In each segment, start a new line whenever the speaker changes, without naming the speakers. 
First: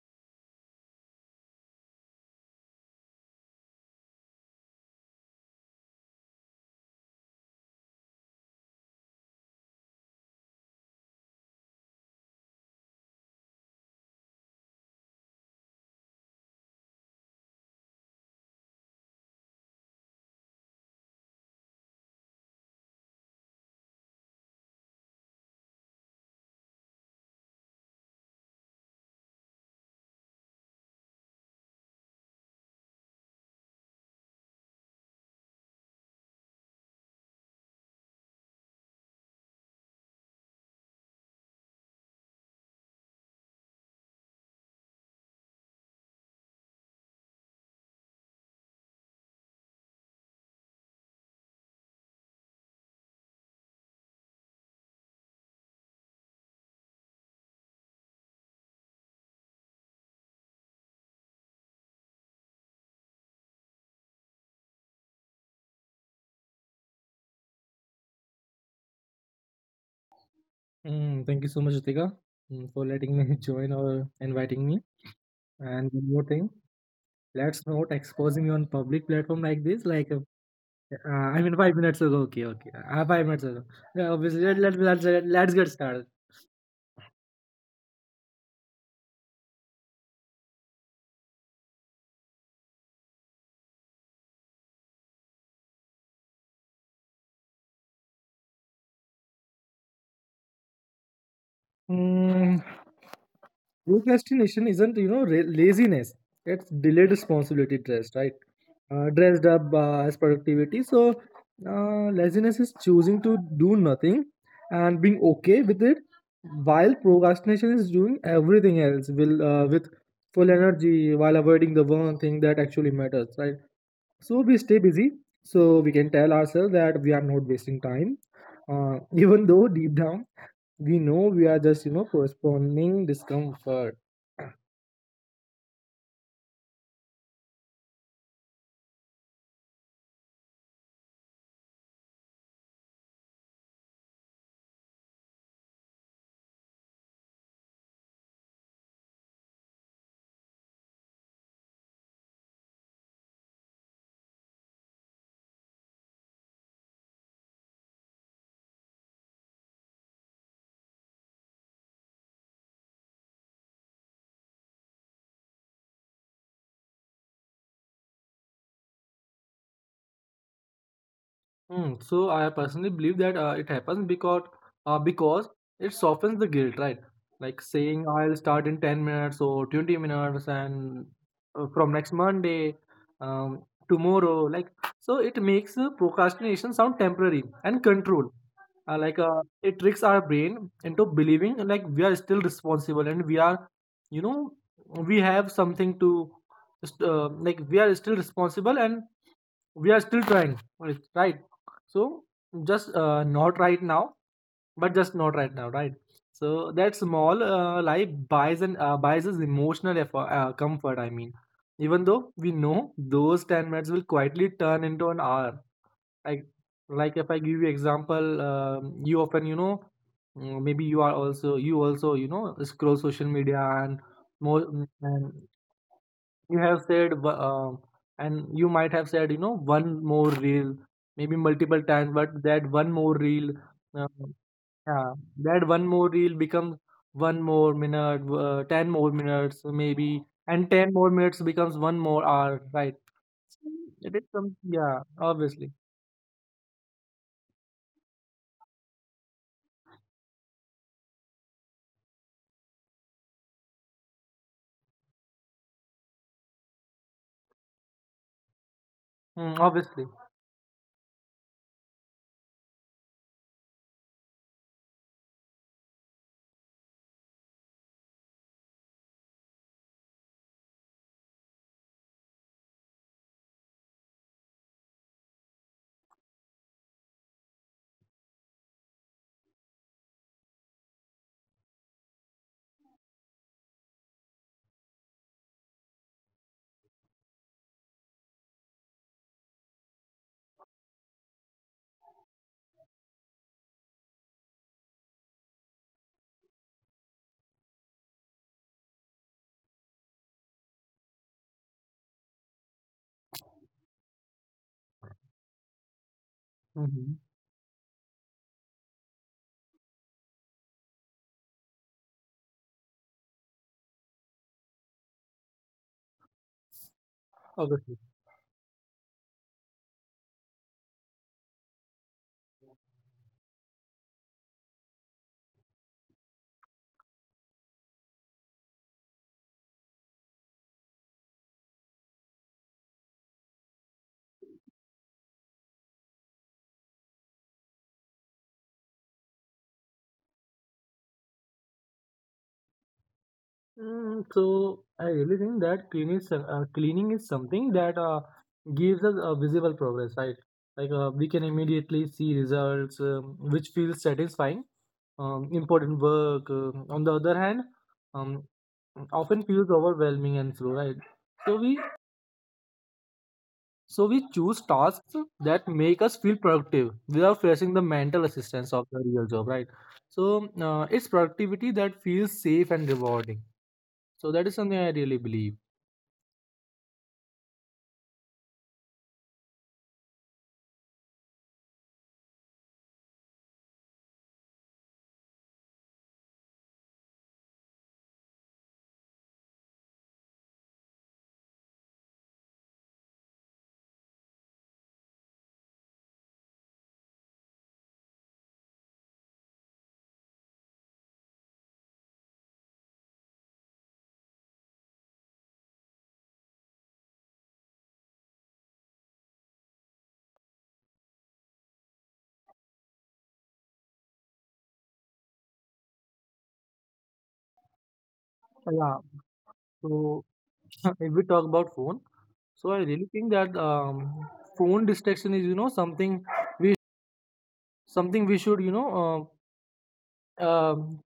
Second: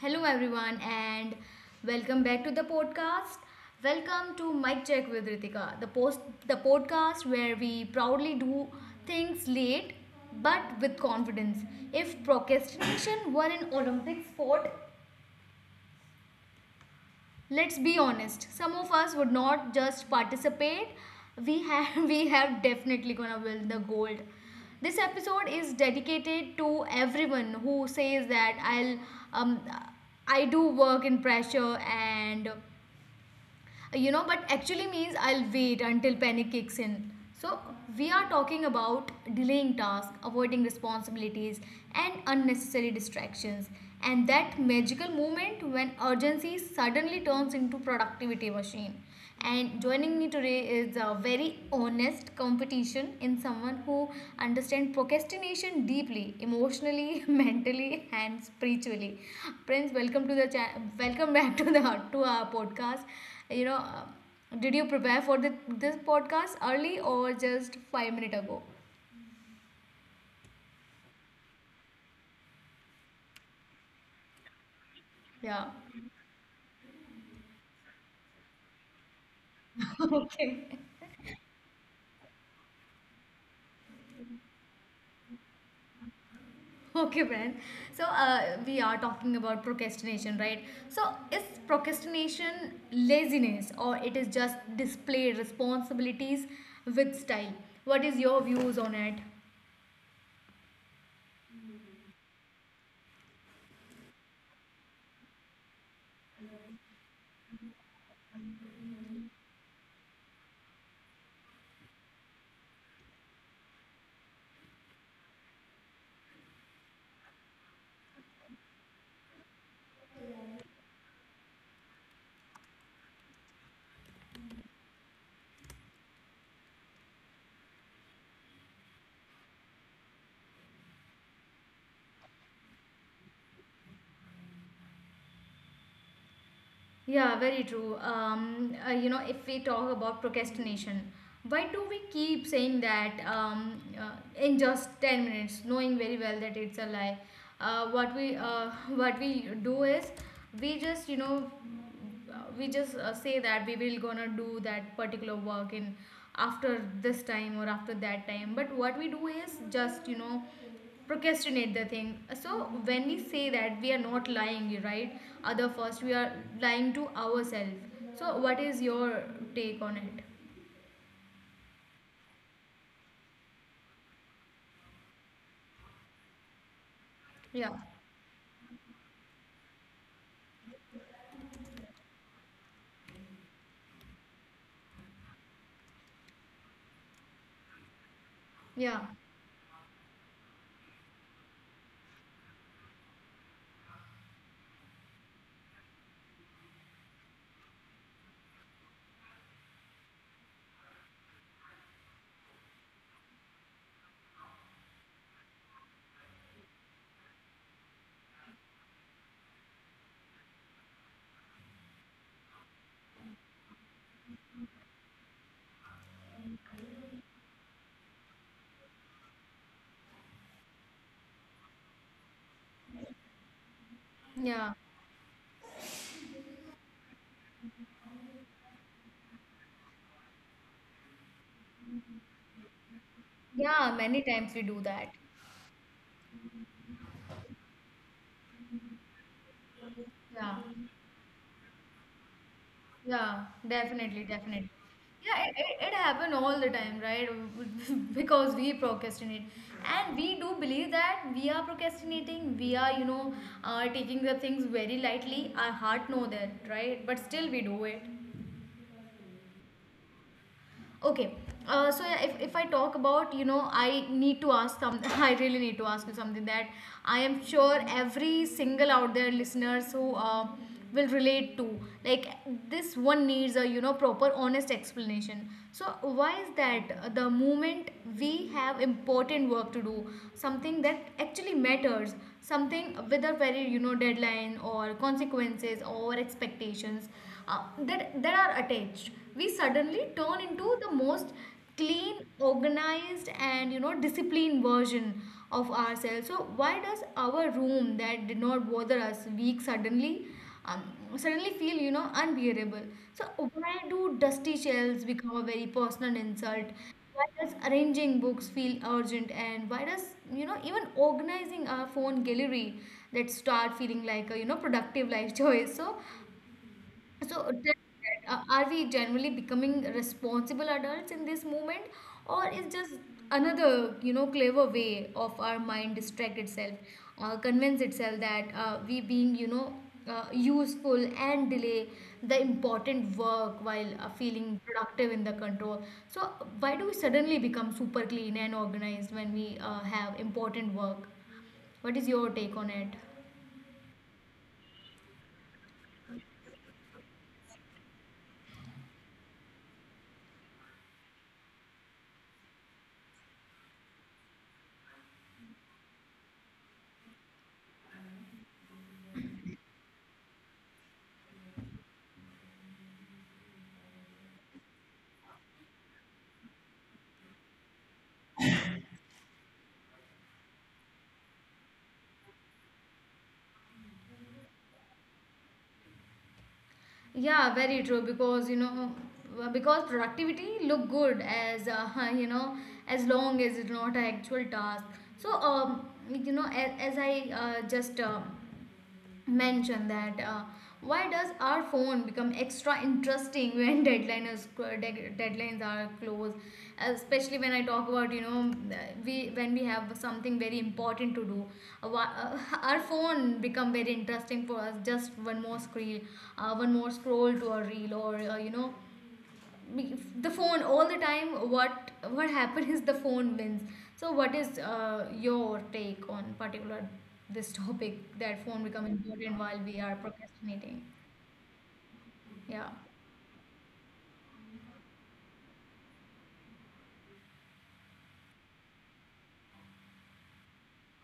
Hello, everyone, and welcome back to the podcast. Welcome to Mic Check with Ritika, the podcast where we proudly do things late but with confidence. If procrastination were an Olympic sport, let's be honest, some of us would not just participate, we have we have definitely gonna win the gold. This episode is dedicated to everyone who says that um I do work in pressure, and, but actually means I'll wait until panic kicks in. So we are talking about delaying tasks, avoiding responsibilities, and unnecessary distractions, and that magical moment when urgency suddenly turns into productivity machine. And joining me today is a very honest competition in someone who understands procrastination deeply, emotionally, mentally, and spiritually. Prince, welcome back to our podcast. You know, did you prepare for this podcast early or just 5 minutes ago?
Mm, thank you so much, Ritika, mm, for letting me join or inviting me.
Yeah.
And one more thing, let's not expose me on public platform like this. Like,
Okay.
I mean, 5 minutes ago. Okay, okay. 5 minutes ago. Yeah, obviously, let's get started.
Okay, Brian. So we are talking about procrastination, right? So is procrastination laziness or it is just displayed responsibilities with style? What is your views on it?
Mm, procrastination isn't laziness, it's delayed responsibility dressed right, dressed up as productivity. So laziness is choosing to do nothing and being okay with it, while procrastination is doing everything else will with full energy, while avoiding the one thing that actually matters, right? So we stay busy so we can tell ourselves that we are not wasting time, even though deep down we know we are just, you know, postponing discomfort.
Yeah, very true. If we talk about procrastination, why do we keep saying that in just 10 minutes, knowing very well that it's a lie? What we what we do is we just you know we just say that we will gonna do that particular work in after this time or after that time, but what we do is just procrastinate the thing. So when we say that we are not lying, right, other first we are lying to ourselves. So what is your take on it?
Mm, so I personally believe that it happens because it softens the guilt, right? Like
Yeah,
saying I'll start in 10 minutes or 20 minutes and from next Monday, um, tomorrow, like. So it makes procrastination sound temporary and controlled. Uh,
yeah,
like uh, it tricks our brain into believing like we are still responsible and we are, you know, we have something to like we are still responsible and we are still trying, right? So just not right now, but just not right now, right? So that small lie buys and buys us emotional effort, comfort, I mean, even though we know those 10 minutes will quietly turn into an hour. like like if I give you example, you often, you know, mm, maybe you are also, you also, you know, scroll social media and more,
yeah,
mm, and you have said and you might have said, you know, one more reel, maybe multiple times. But that one more reel,
yeah,
uh,
many times we do that.
yeah, that one more reel becomes one more minute, 10 more minutes maybe,
Yeah.
and 10 more minutes becomes one more hour, right?
Yeah,
It is
definitely,
some,
definitely.
yeah,
Yeah, it,
obviously.
it, it happen all the time, right? Because we procrastinate. And we do believe that we are procrastinating, we are, taking the things very lightly. Our heart know that, right? But still we do it.
Mm, obviously.
Okay. So yeah, if I talk about, I need to ask some, I really need to ask you something that I am sure every single out there listeners who will relate to. Like this one needs a, proper honest explanation. So why is that the moment we have important work to do, something that actually matters, something with a very, deadline or consequences or expectations, that are attached, we suddenly turn into the most clean, organized, and disciplined version of ourselves. So why does our room that did not bother us week, um, suddenly feel unbearable? So why do dusty shelves become a very personal insult?
Hmm,
Why does arranging books feel urgent? And why does even organizing our phone gallery that start feeling like a, productive life choice? So, tell me
obviously.
that, are we generally becoming responsible adults in this moment, or is just another, clever way of our mind distract itself, convince itself that we being, useful, and delay the important work while feeling productive in the control. So, why do we suddenly become super clean and organized when we have important work? What is your take on it?
Mm, so I really think that cleaning is something that gives us a visible progress, right? Like we can immediately see results, which feels satisfying. Important work, um, on the other hand, um, often feels overwhelming and slow, right? So we so we choose tasks that make us feel productive without facing the mental assistance of the real job, right? So it's productivity that feels safe and rewarding. So that is something I really believe.
Yeah, very true. Because because productivity look good as as long as it's not an actual task. So as I just mention that, why does our phone become extra interesting when deadlines are close, especially when I talk about, we when we have something very important to do? Uh, wha- uh, our phone become very interesting for us, just one more screen, one more scroll to a reel, or the phone all the time. What happens is the phone wins. So what is your take on particular this topic that phone become
Yeah.
important while we are
So
procrastinating?
if we talk about phone,
Yeah,
so I really think that, phone distraction is, you know, we something we should, you know, uh, um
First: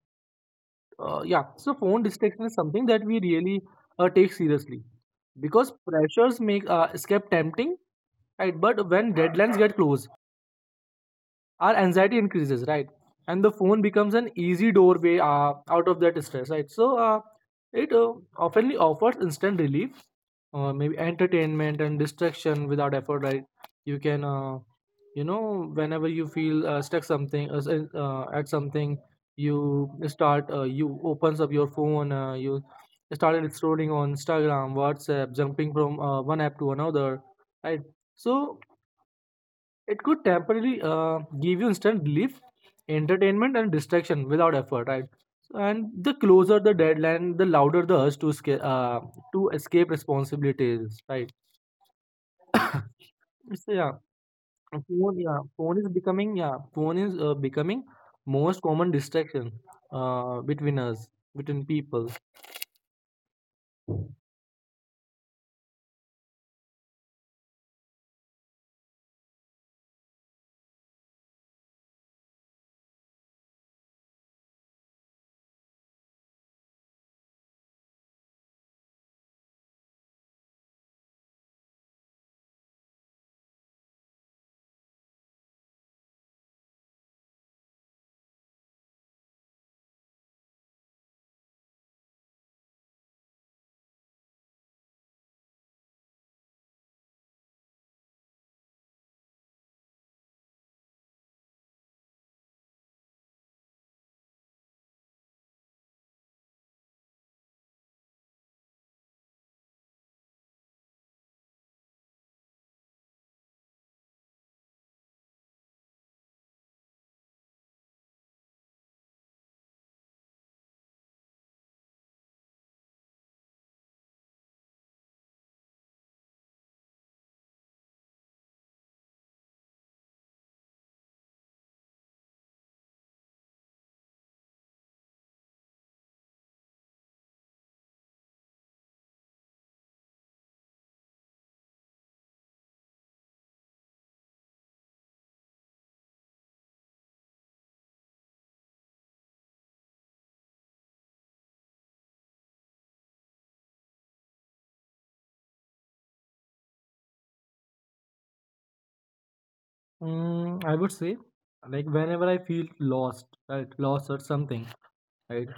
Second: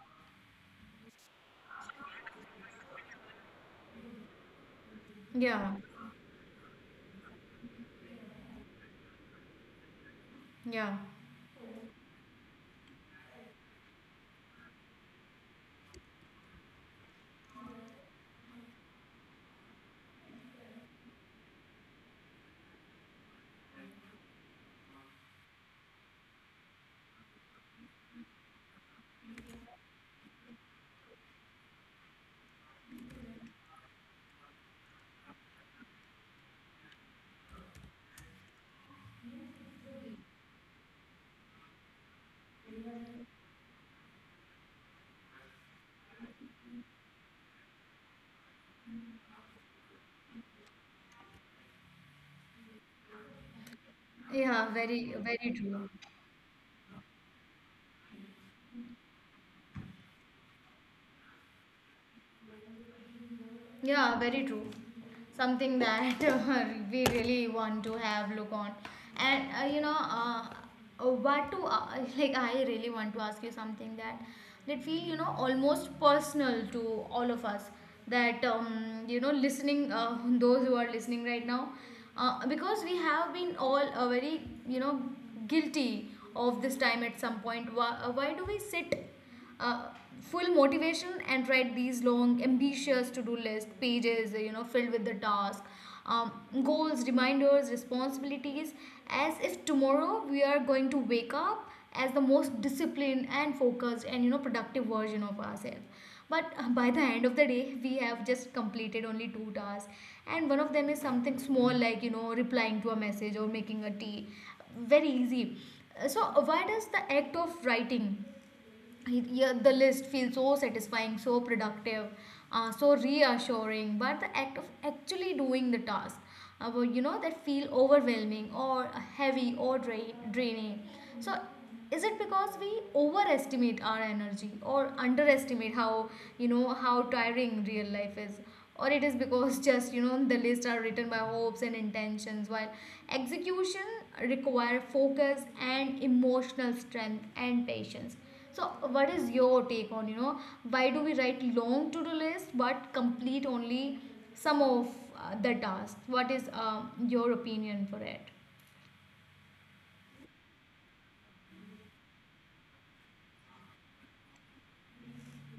yeah. So phone distraction is something that we really take seriously because
yeah,
pressures make escape tempting, right? But when deadlines get close,
yeah,
our anxiety increases, right? And the phone becomes an easy doorway out of that stress, right? So it often offers instant relief, maybe entertainment and distraction without effort, right? You can, you know, whenever you feel stuck at something, you start, you opens up your phone, you started scrolling on Instagram, WhatsApp, jumping from one app to another, right? So it could temporarily give you instant relief, entertainment, and distraction without effort, right? And the closer the deadline, the louder the urge to escape responsibilities, right? So yeah,
yeah, very, very
phone is
true.
becoming, yeah, phone is becoming most common distraction between us, between people.
Yeah, very true. Something that we really want to have look on, and what to like. I really want to ask you something that feel almost personal to all of us. That listening those who are listening right now, because we have been all very you know guilty of this time at some point. Why, why do we sit uh, full motivation and write these long ambitious to-do list pages, filled with the task, um, goals, reminders, responsibilities, as if tomorrow we are going to wake up as the most disciplined and focused and productive version of ourselves. But by the end of the day we have just completed only two tasks, and one of them is something small, like replying to a message or making a tea. Very easy. So why does the act of writing, yeah, the list feels so satisfying, so productive, so reassuring? But the act of actually doing the task, well, that feel overwhelming or heavy or draining. So, is it because we overestimate our energy or underestimate how, how tiring real life is? Or it is because just the lists are written by hopes and intentions, while execution require focus and emotional strength and patience. So what is your take on, why do we write long to-do list but complete only some of the tasks? What is your opinion for it?
Mm, I would say, like whenever I feel lost, right, lost or something, right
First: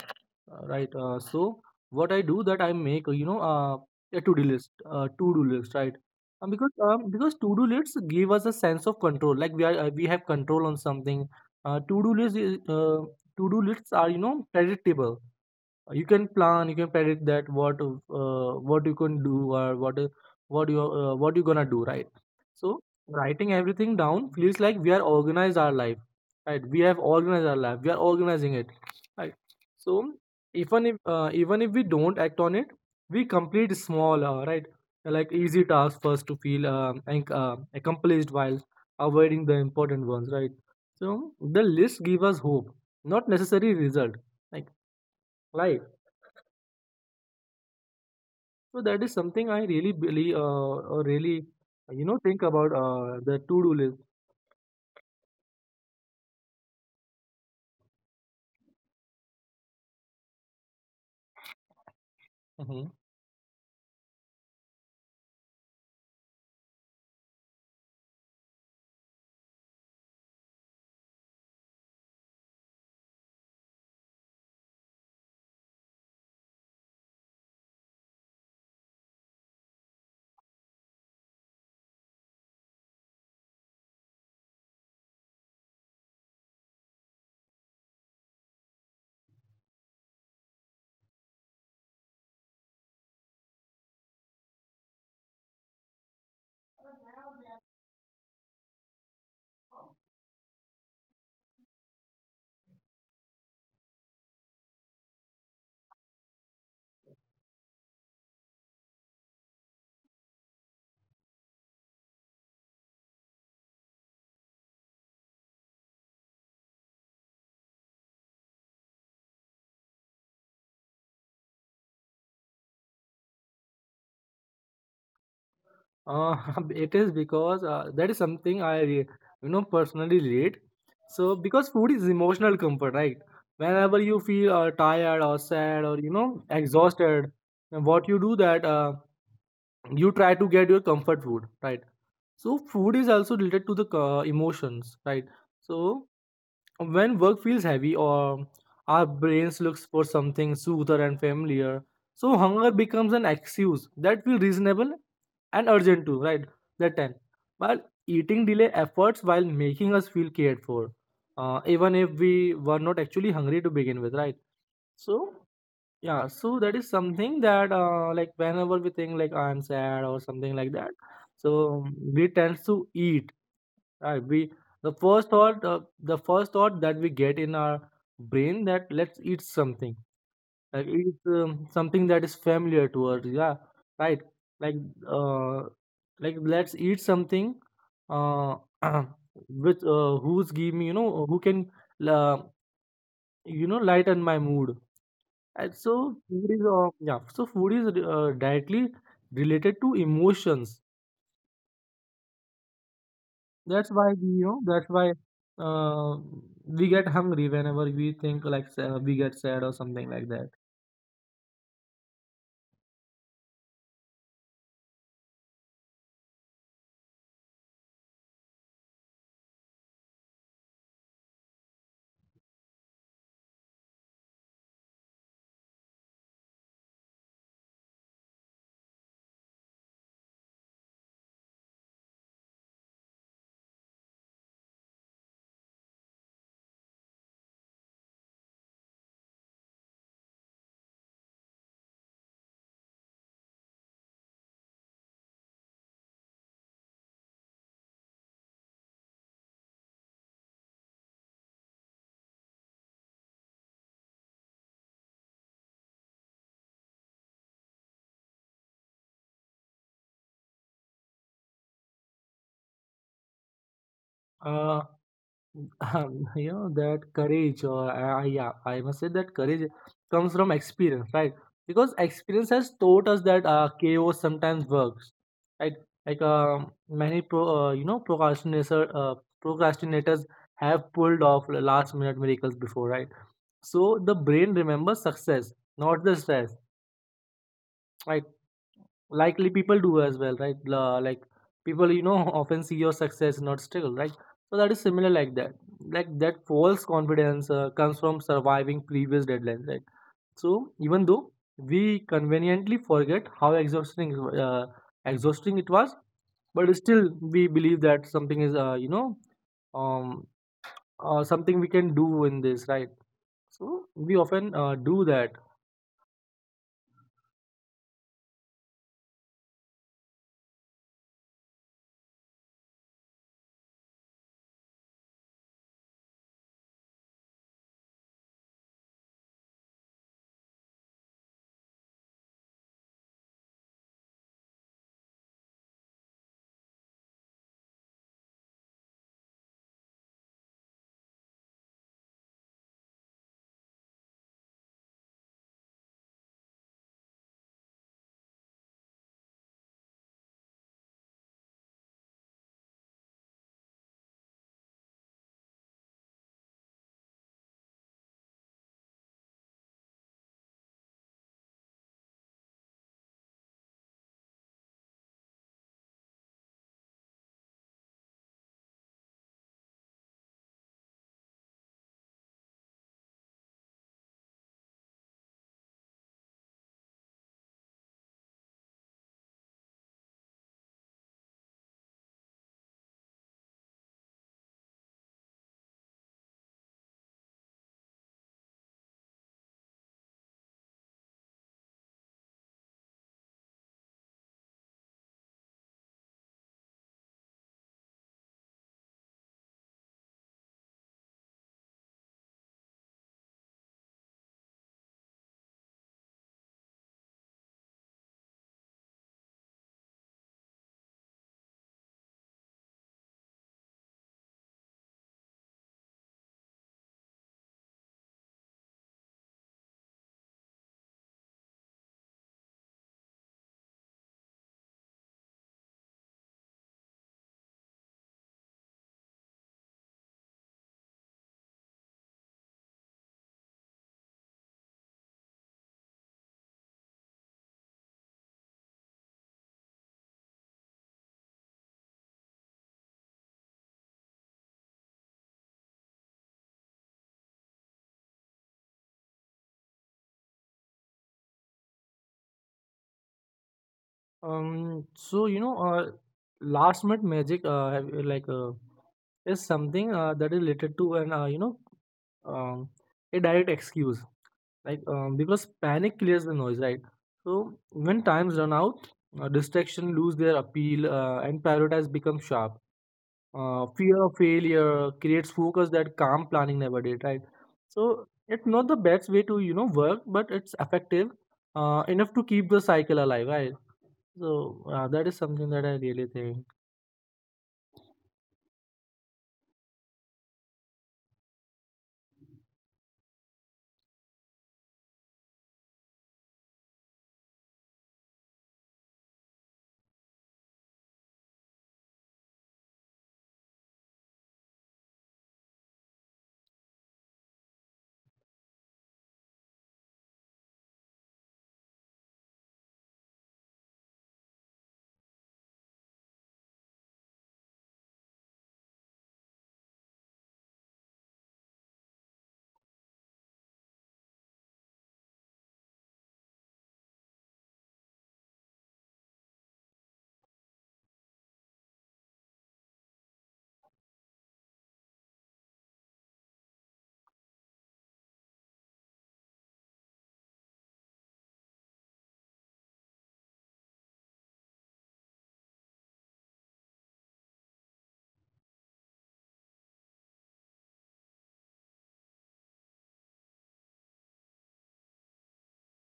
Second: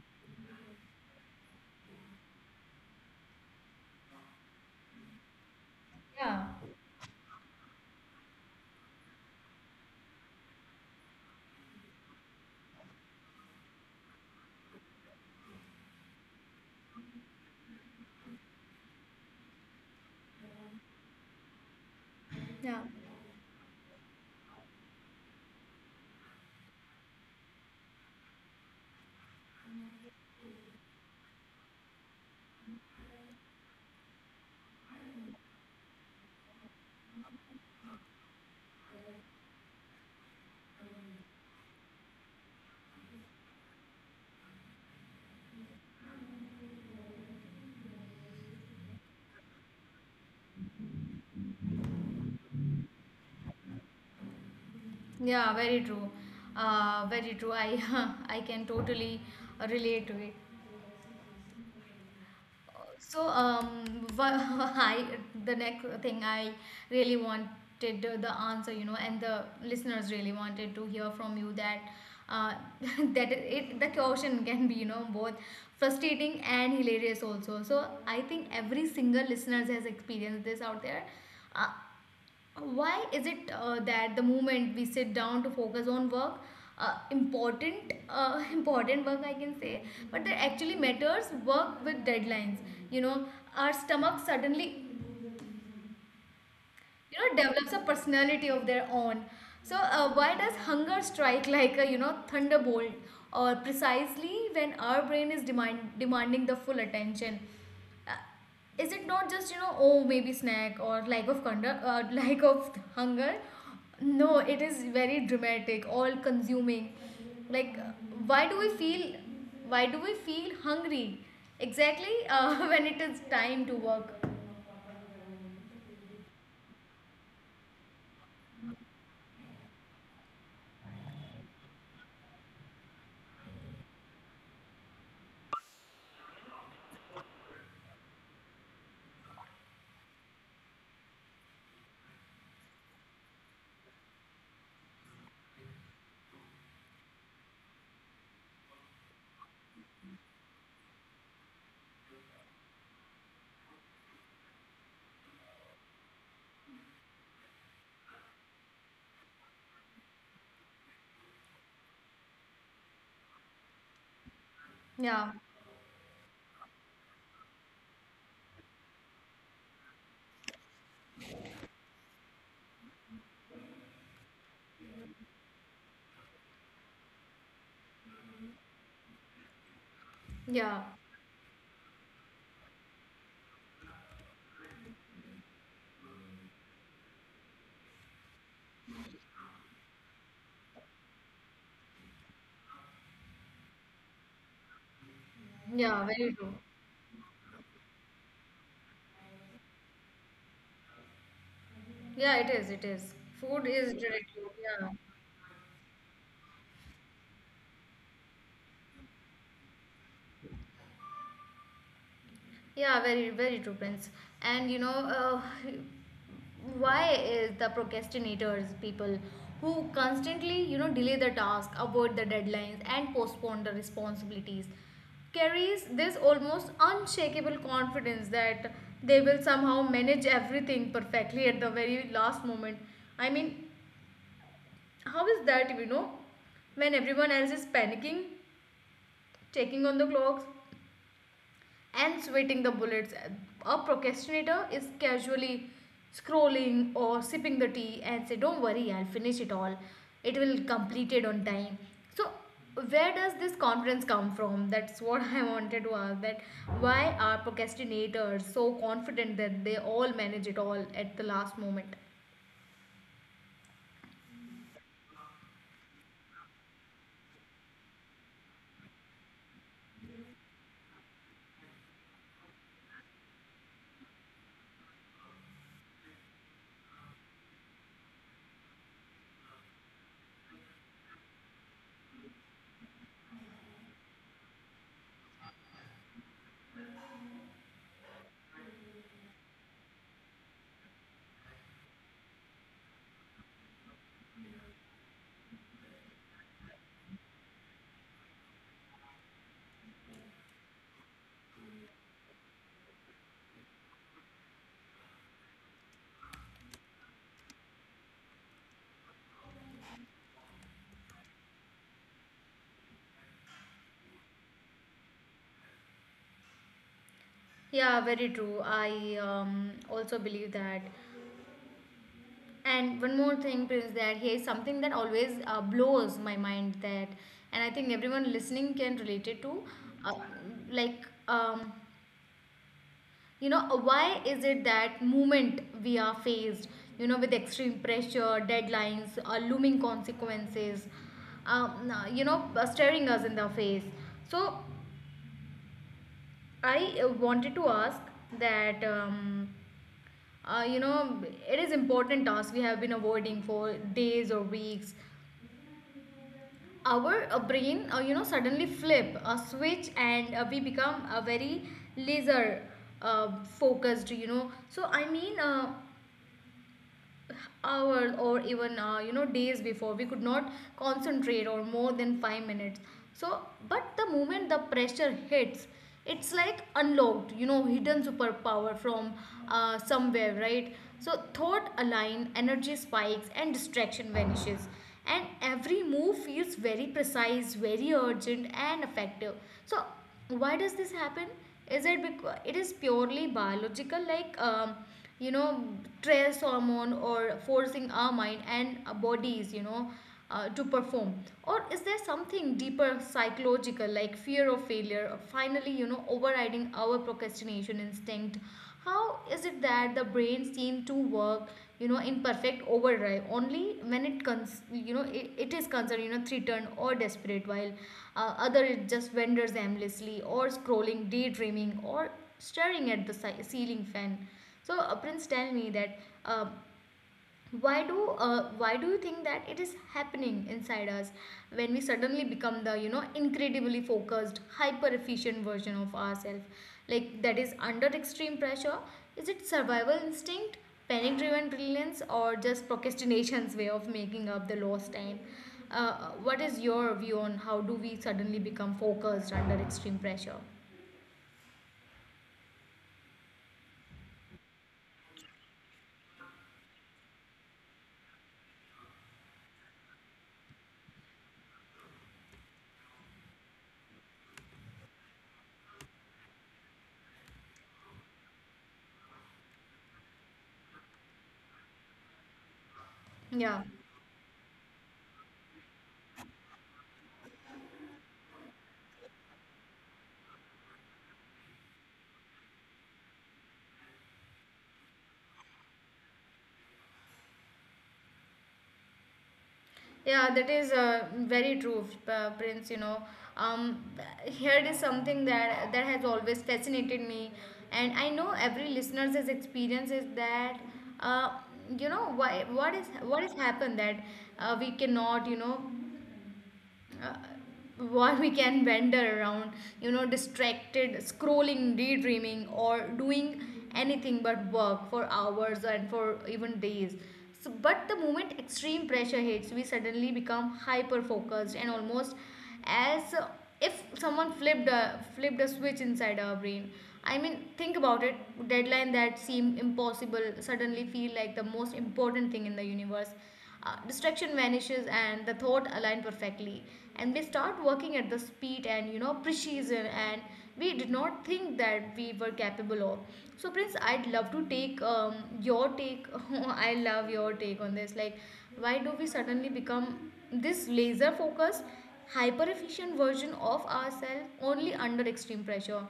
right so what I do, that I make, a to-do list, to-do list, right?
Yeah,
Because because to-do lists give us a sense of control, like we are, we have control on something. uh, to-do list is, uh, To-do lists are, you know, predictable. You can plan, you can predict that what, what you can do or what, what you gonna do, right? So
yeah,
writing everything down feels like we are organized our life, right, we have organized our life, we are organizing it, right? So even if we don't act on it, we complete small, right, like easy tasks first to feel, accomplished, while avoiding the important ones, right? So the list give us hope, not necessary result, like life. So that is something I really really, or really, you know, think about the to-do list.
yeah, very true. Very true. I I can totally relate to it.
Hmm.
So, I the next thing I really wanted, the answer, you know, and the listeners really wanted to hear from you that, uh, that, it the question can be, you know, both frustrating and hilarious also. So I think every single listeners has experienced this out there. Uh, why is it that the moment we sit down to focus on work, important important work, I can say, but that actually matters, work with deadlines, you know our stomach suddenly develops a personality of their own. So why does hunger strike like a, thunderbolt, or precisely when our brain is demanding the full attention? uh, is it not just, oh, maybe snack or lack of lack of hunger? No, it is very dramatic, all consuming, like, why do we feel, hungry exactly when it is time to work?
Uh, it is because, that is something I, you know, personally relate. So because food is emotional comfort, right? Whenever you feel, tired or sad or, you know, exhausted, and what you do that, you try to get your comfort food, right? So food is also related to the, emotions, right? So when work feels heavy, or our brains looks for something soother and familiar, so hunger becomes an excuse that feels reasonable and urgent too, right? That 10, while eating delay efforts while making us feel cared for, even if we were not actually hungry to begin with, right?
Yeah,
So yeah, so that is something that, like whenever we think like I'm sad or something like that, so we tend to eat. Right, we the first thought, the first thought that we get in our brain, that let's eat something,
yeah,
like eat, something that is familiar to us, yeah, right. Like uh like let's eat something, uh with, who's give me, you know, who can, uh, you know, lighten my mood. And so
yeah, very
food
true.
is, yeah, so food is, directly related to emotions.
Yeah, it is. It is. Food
That's
is
why we, you
directly.
know, that's
Yeah,
why, uh, we get hungry whenever we think like we get sad or something like that.
yeah. Very, very true, Prince. And why is the procrastinators people who constantly, delay the task, avoid the deadlines, and postpone the responsibilities, carries this almost unshakable confidence that they will somehow manage everything perfectly at the very last moment. I mean, how is that? You know, when everyone else is panicking, checking on the clocks and sweating the bullets. A procrastinator is casually scrolling or sipping the tea and say, "Don't worry, I'll finish it all. It will complete it on time." So, where does this confidence come from? That's what I wanted to ask. That why are procrastinators so confident that they all manage it all at the last moment?
Uh, you know, that courage or, yeah, I must say that courage comes from experience, right? Because experience has taught us that, chaos sometimes works, right? Like, many procrastinators have pulled off last minute miracles before, right? So the brain remembers success, not the stress, right? Likely people do as well, right. Like people, you know, often see your success, not struggle, right? So that is similar like that, like that false confidence, comes from surviving previous deadlines, right? So even though we conveniently forget how exhausting it was, but still we believe that something is, um something we can do in this, right? So we often, do that.
Yeah, very true. I also believe that. And one more thing, Prince, that here's something that always blows my mind, that, and I think everyone listening can relate it to, uh, like, why is it that moment we are faced, with extreme pressure, deadlines, looming consequences, staring us in the face. So I wanted to ask that, um, uh, you know, it is important task we have been avoiding for days or weeks. Our brain, uh, suddenly flip a switch and we become a very laser uh, focused, hours or even uh, days before we could not concentrate or more than 5 minutes. So but the moment the pressure hits, it's like unlocked, you know, hidden superpower from somewhere, right? So thought align, energy spikes, and distraction vanishes, and every move feels very precise, very urgent, and effective. So why does this happen? Is it because it is purely biological, like um, you know stress hormone or forcing our mind and our bodies, you know, to perform? Or is there something deeper psychological, like fear of failure or finally, you know, overriding our procrastination instinct? How is it that the brain seems to work, you know, in perfect overdrive only when it cons you know it, it is concerned, you know, threatened or desperate, while other it just wanders aimlessly, or scrolling, daydreaming, or staring at the ceiling fan. So Prince, tell me that uh, why do you think that it is happening inside us when we suddenly become the, you know, incredibly focused, hyper efficient version of ourselves, like that is under extreme pressure? Is it survival instinct, panic driven brilliance, or just procrastination's way of making up the lost time? Uh, what is your view on how do we suddenly become focused under extreme pressure?
So you know, last minute magic, have- like, is something, that is related to an, um, a direct excuse, like, because panic clears the noise, right? So when times run out, distraction lose their appeal, and prioritize become sharp.
Yeah.
Fear of failure creates focus that calm planning never did, right? So it's not the best way to, you know, work, but it's effective, enough to keep the cycle alive, right? So, that is something that I really think.
Yeah, that is very true, Prince. You know, um, here it is something that has always fascinated me, and I know every listener's experience is that, uh, why what is what has happened that we cannot, you know, uh, what we can wander around, you know, distracted, scrolling, daydreaming, or doing anything but work for hours and for even days. So, but the moment extreme pressure hits, we suddenly become hyper focused and almost as if someone flipped a switch inside our brain. I mean, think about it. Deadline that seemed impossible suddenly feel like the most important thing in the universe. Distraction vanishes and the thought align perfectly, and we start working at the speed and, you know, precision and we did not think that we were capable of. So Prince, I'd love to take your take I love your take on this. Like why do we suddenly become this laser focused, hyper efficient version of ourselves only under extreme pressure?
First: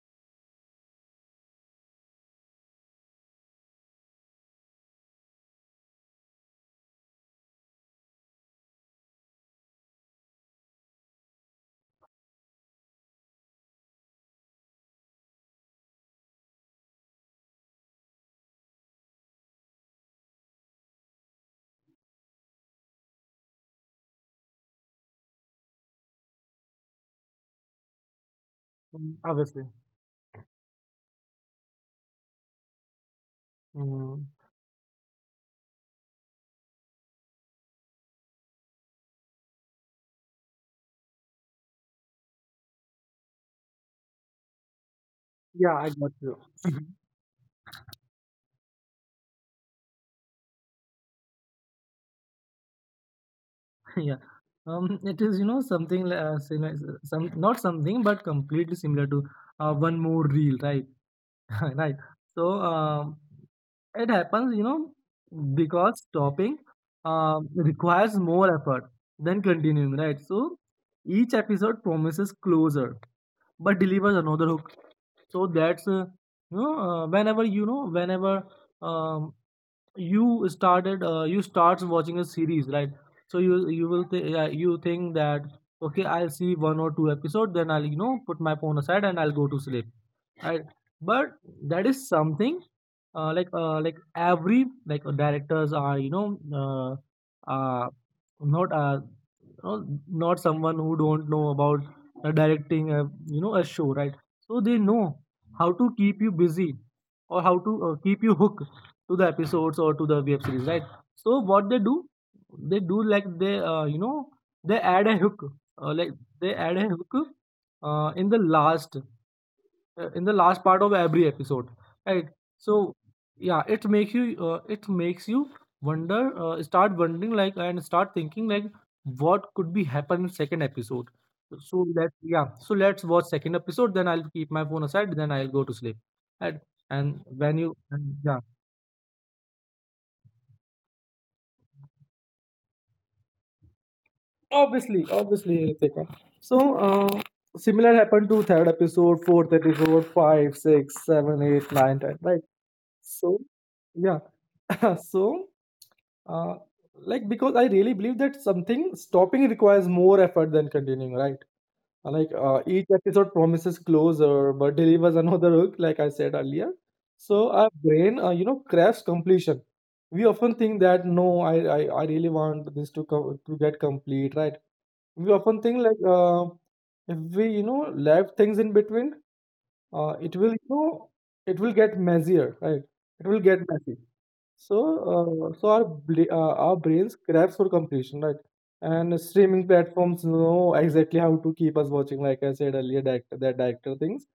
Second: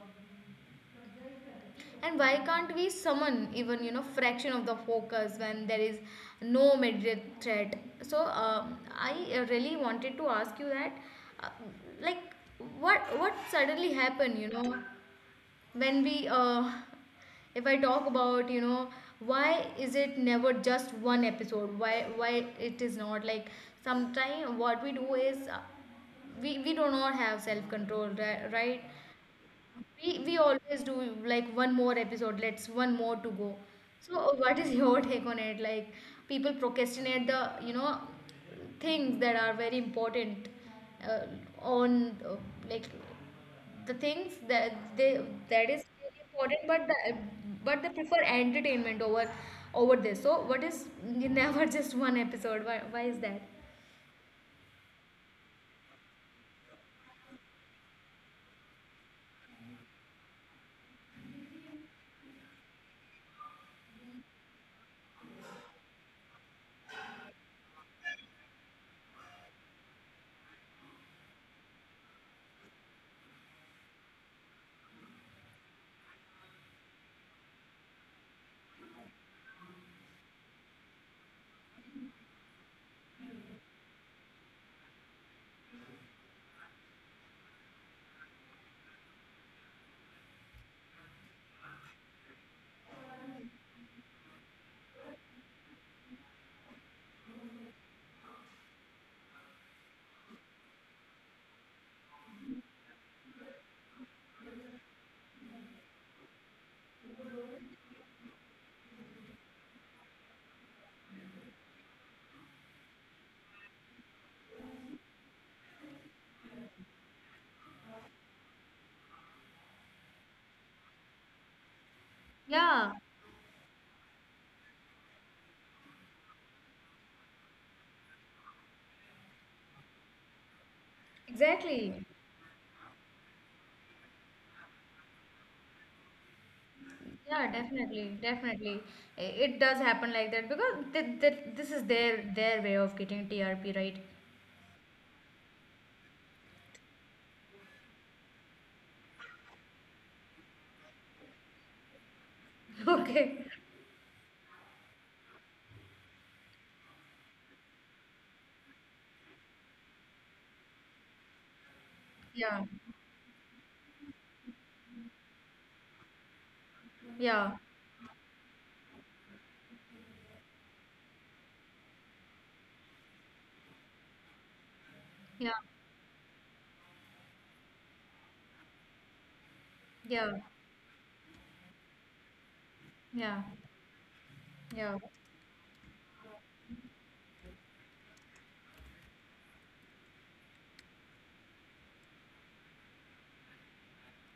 And why can't we summon even, you know, fraction of the focus when there is no immediate threat? So I really wanted to ask you that, uh, like what suddenly happened, you know, when we if I talk about, you know, why is it never just one episode? Why it is not like, sometimes what we do is, uh, we do not have self control, right?
Mm, obviously.
We always do like one more episode, let's one more to go. So
Mm,
what is your take on it? Like people procrastinate the, you know, things that are very important uh, on like the things that they, that
yeah,
is
I got
really
you.
important, but the but they prefer entertainment over over this. So what is never just one episode? Why is that?
Yeah. It is, you know, something, li- similar, some not something, but completely similar to, one more reel, right? Right. So, it happens, you know, because stopping, requires more effort than continuing, right? So, each episode promises closer but delivers another hook. So that's, whenever, um, you starts watching a series, right? So you will yeah, you think that okay, I'll see one or two episode, then I'll, you know, put my phone aside and I'll go to sleep, right? But that is something, like directors are, you know, uh, uh not you know, not someone who don't know about, directing a, you know, a show, right? So they know how to keep you busy, or how to, keep you hooked to the episodes or to the web series, right? So what they do, they do like they, you know they add a hook like they add a hook, uh, in the last in the last part of every episode, right?
Yeah,
So yeah, it makes you wonder, start thinking like what could be happen in second episode. So
exactly.
that yeah, so let's watch second episode, then I'll keep my phone aside, then I'll go to sleep. and and
Yeah,
when you
definitely,
and, yeah.
definitely. It does happen like that because this is their way of getting TRP, right?
Obviously, obviously, Ritika. So uh, similar happened to third episode fourth episode 5, 6, 7, 8, 9, 10, right?
Okay.
So yeah. So uh, because I really believe that something stopping requires more effort than continuing, right?
Yeah.
Each episode promises closure but delivers another hook, like I said earlier. So
Yeah.
our brain, craves completion. We often think that no, I really want this to get complete, right? We
Yeah.
often think if we, you know, left things in between,
Yeah.
it will, you know, it will get messier, right? It will
Yeah.
get messy. so,
Yeah.
uh, so our brains grabs for completion, right? And streaming platforms know exactly how to keep us watching, like I said earlier, director, that director things,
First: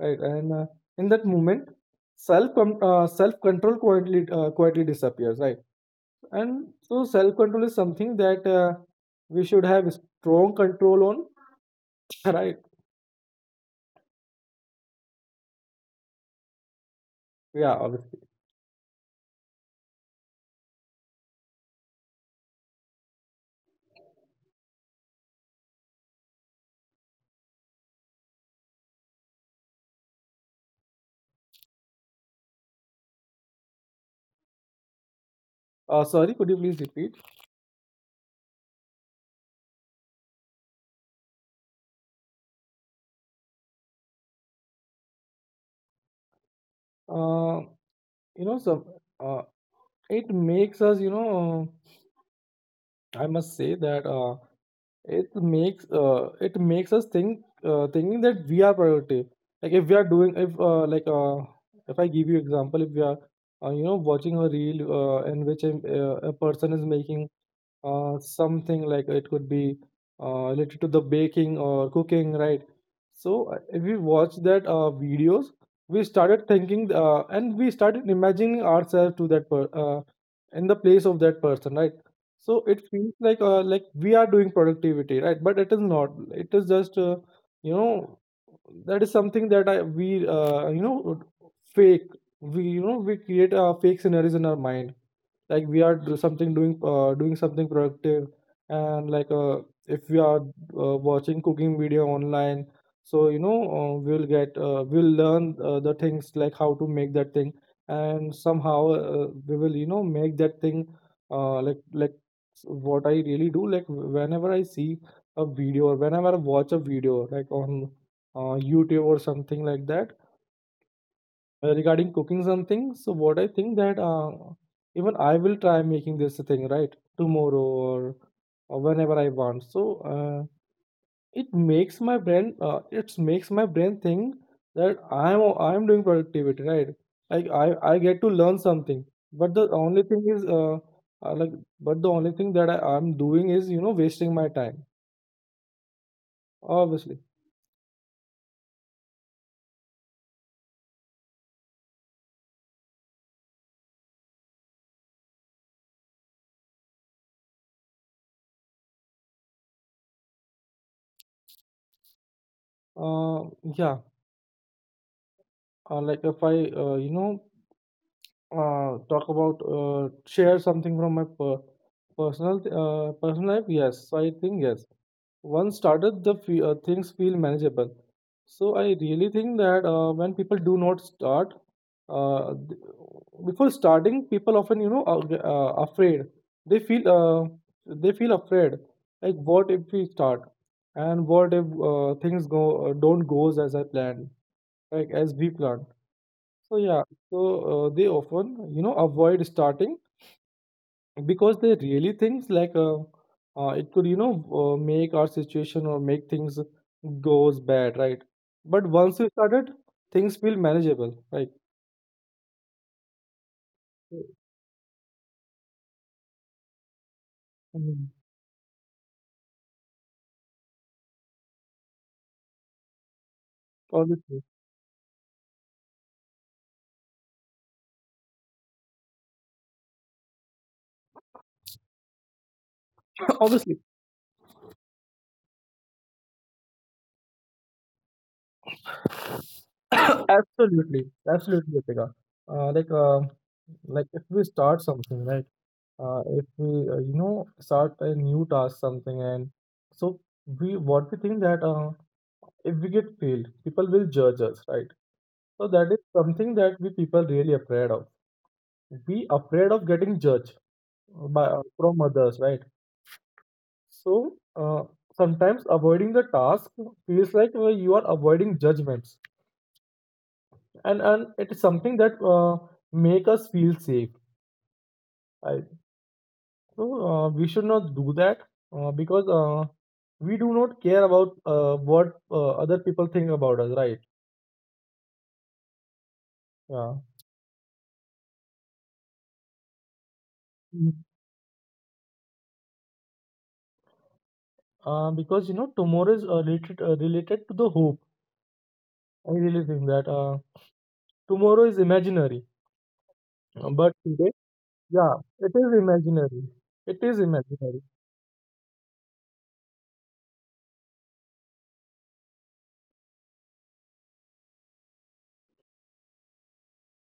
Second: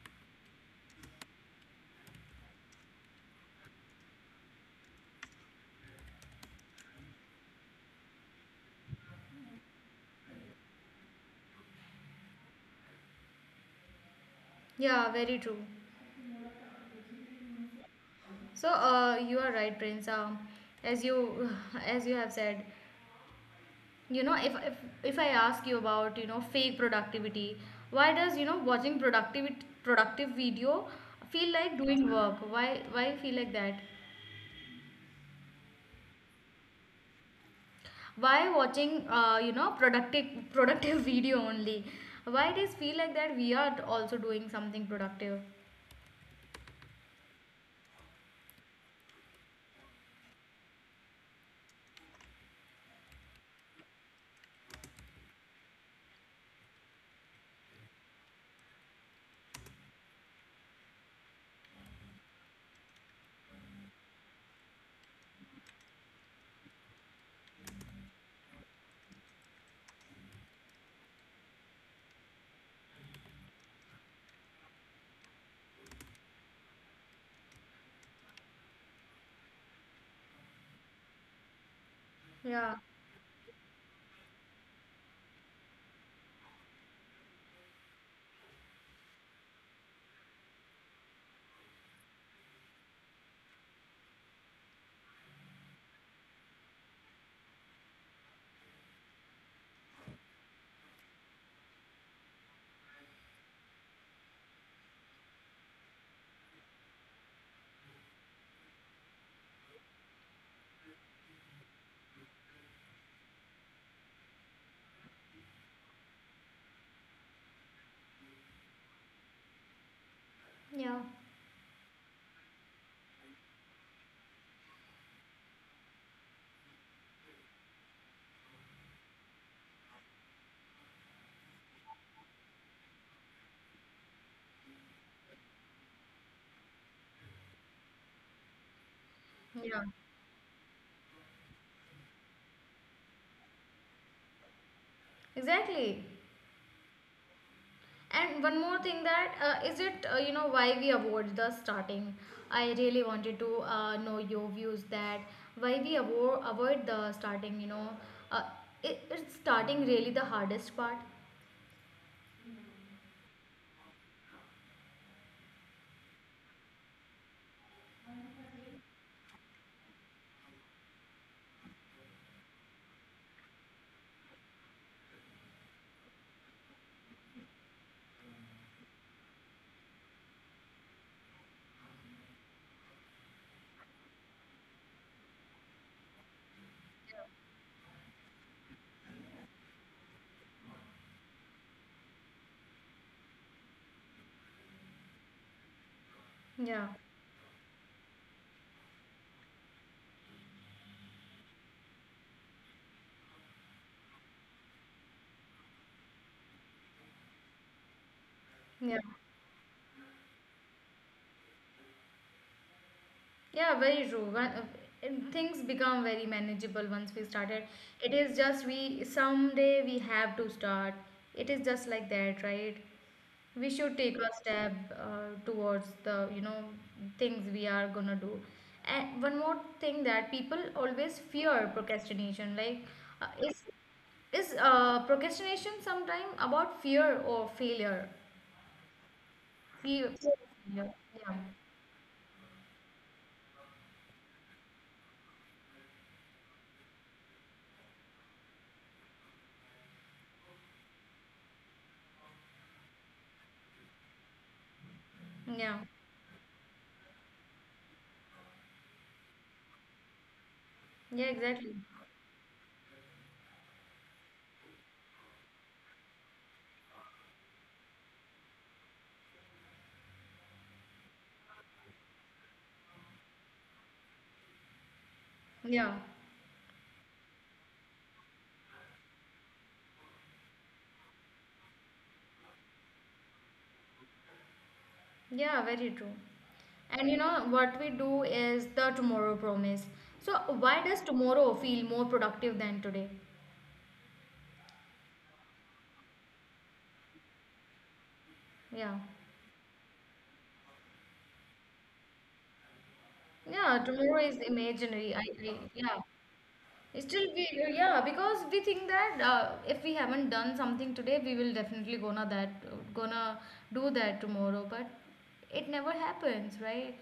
right? And in that moment, self control quietly disappears, right? And so, self control is something that we should have strong control on, right?
Yeah. very true.
Yeah, obviously.
So, you are right, Prince. As you as you have said, you know, if I ask you about, you know, fake productivity, why does, you know, watching productivity productive video feel like doing work? Why feel like that?
Sorry, could you please repeat?
Why watching you know, productive video only, why it is feel like that we are also doing something productive?
Uh, you know, some uh, it makes us, you know, I must say that. It makes us think, thinking that we are productive. Like if we are doing, if I give you example, if we are, you know, watching a reel in which a person is making something, like it could be related to the baking or cooking, right? So if we watch that videos, we started thinking, and we started imagining ourselves to that per in the place of that person, right? So
Yeah,
it feels like, we are doing productivity, right? But it is not. It is just you know, that is something that I we you know, fake. We, you know, we create fake scenarios in our mind, like we are do something doing doing something productive. And if we are, watching cooking video online, so, you know, we'll learn the things like how to make that thing, and somehow, we will, you know, make that thing, like what I really do. Like whenever I see a video or whenever I watch a video like on YouTube or something like that,
yeah,
regarding cooking something, so what I think that, even I will try making this thing, right? Tomorrow or whenever I want. So, it makes my brain think that I'm doing productivity, right? Like I get to learn something, but the
yeah,
only thing is uh like but the only thing that I'm doing is, you know, wasting my time,
exactly.
obviously.
And one more thing that is it, you know, why we avoid the starting? I really wanted to know your views that why we avoid the starting, you know, uh, it, it's starting really the hardest part.
Uh, yeah. Like if I You know, talk about, share something from my per personal, personal life. Yes, so I think yes. Once started, the fe things feel manageable. So I really think that when people do not start, uh, th- before starting, people often, you know, are afraid. They feel, they feel afraid. Like what if we start, and what if, things go don't goes as I planned, like as we planned. So
Yeah,
yeah, so they often, you know, avoid starting, because they really think it could, you know, make our situation or make things goes bad, right? But
yeah.
once you started, things feel manageable, right?
Yeah, very true. One and things become very manageable once we started. It
Mhm.
is just we someday we have to start. It is just like that, right? We should take a
Obviously.
step towards the, you know, things we are gonna do. And one more thing that people always fear procrastination. Like, uh, is
Obviously.
is procrastination sometime about fear or failure? Fear. Fear of failure.
Absolutely,
Yeah.
absolutely, Ritika. Uh, like uh, like if we start something, right? If we You know, start a new task, something, and so we, what we think that. If we get failed, people will judge us, right? So
Yeah.
that is something that we people really afraid of. We afraid of getting judged
Yeah.
by,
Exactly.
from others, right? So, sometimes avoiding the task feels like, you are avoiding judgments, and it is something that make us feel safe. Right?
Yeah.
So, we should not do that because we do not care about what other people think about us, right?
Yeah, very true.
Yeah.
And you know what we do is the tomorrow promise. So why does tomorrow feel more productive than today?
Because, you know, tomorrow is, related to the hope.
Yeah.
I really think that tomorrow is imaginary.
Yeah,
But
tomorrow
today,
is imaginary.
yeah,
I,
it
I
is
yeah.
imaginary. It is
Still, we,
imaginary.
yeah, because we think that if we haven't done something today, we will definitely gonna that gonna do that tomorrow. But it never happens, right?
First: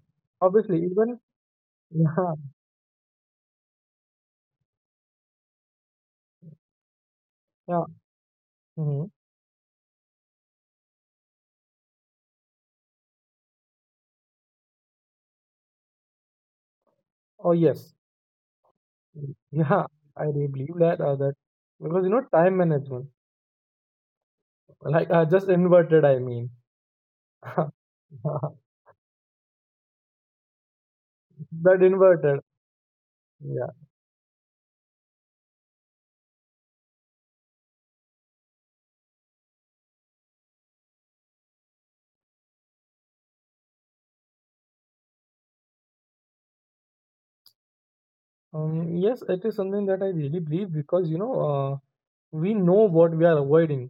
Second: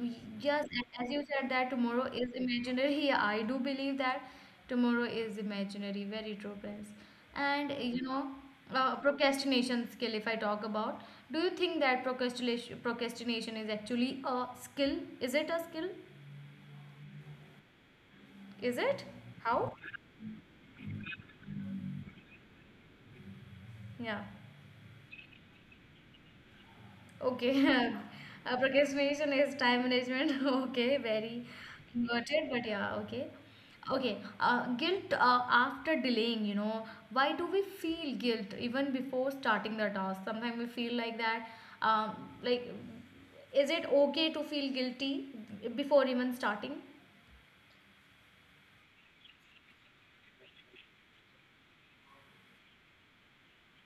Yes,
Obviously,
and as
even
you said that tomorrow is
yeah,
imaginary. Yeah, I do believe that tomorrow is imaginary. Very true, Prince. And
yeah.
you know,
Mhm.
procrastination skill. If I talk about, do you think that procrastination is actually a skill? Is it a skill?
Oh yes,
Is it? How?
yeah. I really believe that because, you know, time management,
Yeah.
just inverted. I mean,
Okay, procrastination is time management. Okay, very
that inverted.
noted, but yeah, okay.
Yeah.
Okay, guilt after delaying, you know, why do we feel guilt even before starting the task? Sometimes we feel like that. Um, like, is it okay to feel guilty before even starting?
Yes, it is something that I really believe, because, you know, we know what we are avoiding,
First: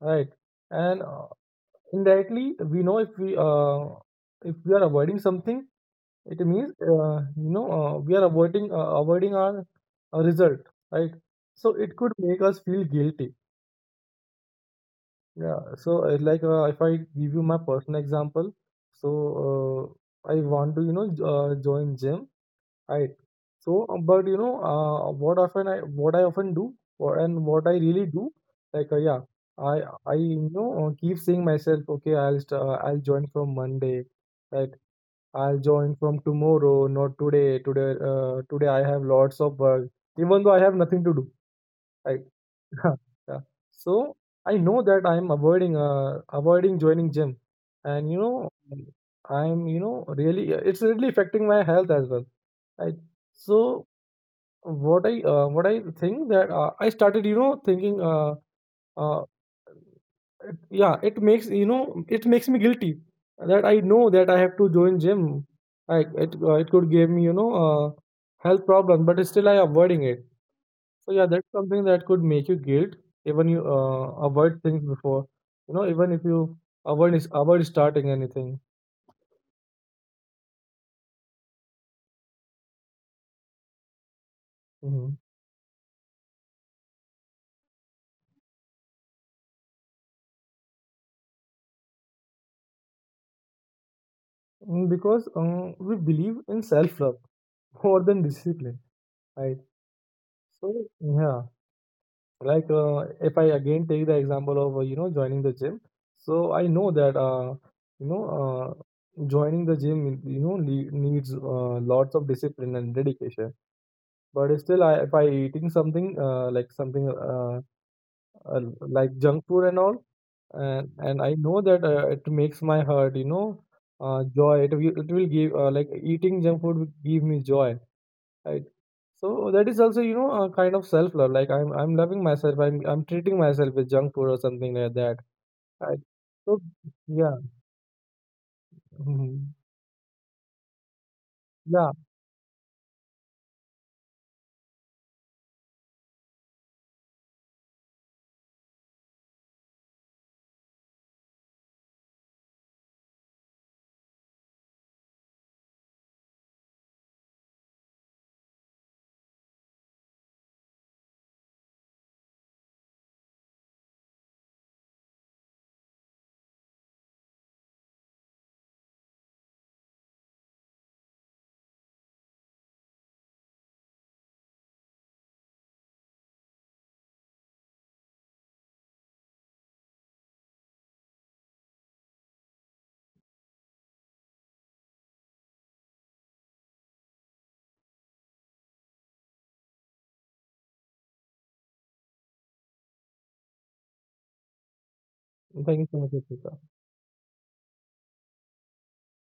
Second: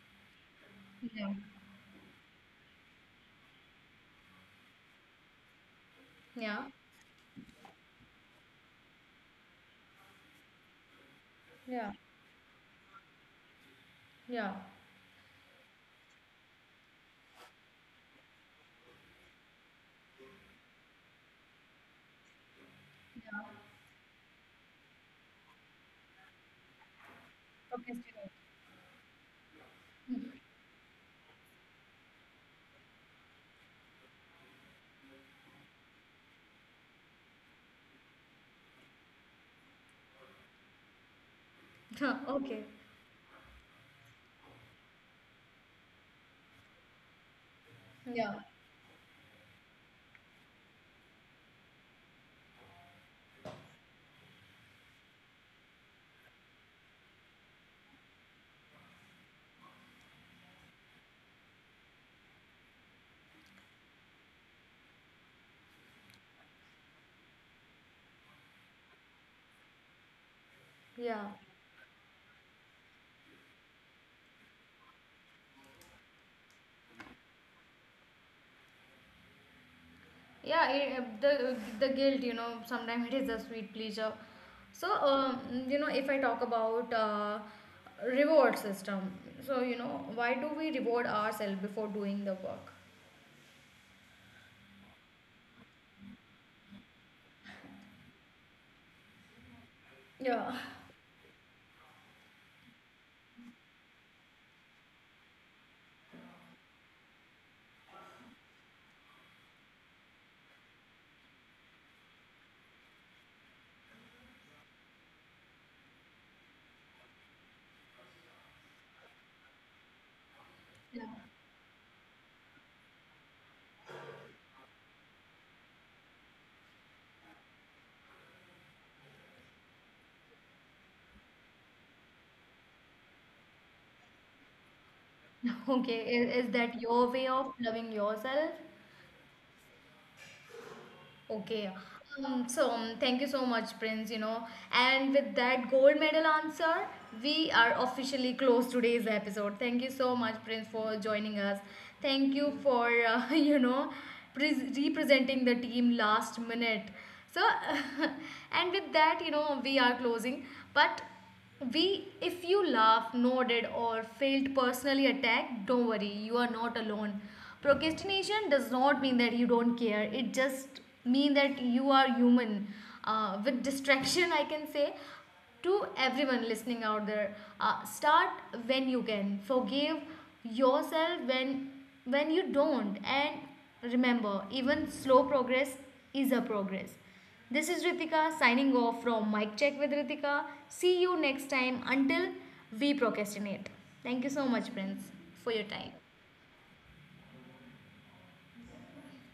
right? And
Yeah,
indirectly we know if we, if we are avoiding something, it
yeah,
means, you know, we are avoiding, avoiding our, result, right? So
yeah,
it could make us feel guilty.
yeah,
Yeah, so, if I give you my personal example. So, I want to, you know, join gym. Right.
yeah.
So, but you know, what often I, what I often do, or, and what I really do,
Procrastinate.
yeah, I you know, keep saying myself, okay, I'll join from Monday, right? I'll join from tomorrow, not today. Today, today I have lots of work, even though I have nothing to do. Right.
okay,
Yeah. So I know that I'm avoiding joining gym, and you
yeah,
know, really it's really affecting my health as well. Right. So what I, what I think that, I started, you know, thinking, uh, it, yeah, it makes, you know, it makes me guilty that I know that I have to join gym. Like it, it could give me, you know, uh, health problem, but still I avoiding it. So yeah,
yeah.
that's something that could make you guilt. Even you avoid things before, you know, even if you avoid starting anything.
Yeah, I- the eh, the guilt, you know, sometimes it is a sweet pleasure. So
Hmm.
you know, if I talk about reward system, so you know, why do we reward ourselves before doing the work?
Mm, because we believe in self love more than discipline, right?
Yeah.
So yeah. If I again take the example of, you know, joining the gym. So I know that, you know, joining the gym, you know, needs lots of discipline and dedication. But still if I eating something uh, like junk food and all, and
Yeah.
and I know that, it makes my heart, you know, joy, it will give, like eating junk food will give me joy, right? So that is also, you know, a kind of self love. Like I'm loving myself, I'm treating myself with junk food or something like that.
Okay,
Right.
is
So
that your way
yeah.
of loving yourself?
Mhm.
Okay.
Yeah.
So thank you so much, Prince. You know, and with that gold medal answer, we are officially close today's episode. Thank you so much, Prince, for joining us. Thank you for you know, pres representing the team last minute. So, and with that, you know, we are closing. But we, if you laughed, nodded, or felt personally attacked, don't worry, you are not alone. Procrastination does not mean that you don't care. It just means that you are human. With distraction, I can say to everyone listening out there, start when you can. Forgive yourself when you don't, and remember, even slow progress is a progress. This is Ritika signing off from Mic Check with Ritika. See you next time until we procrastinate. Thank you so much, friends, for your
Thank you
time.
so much, Ruchita.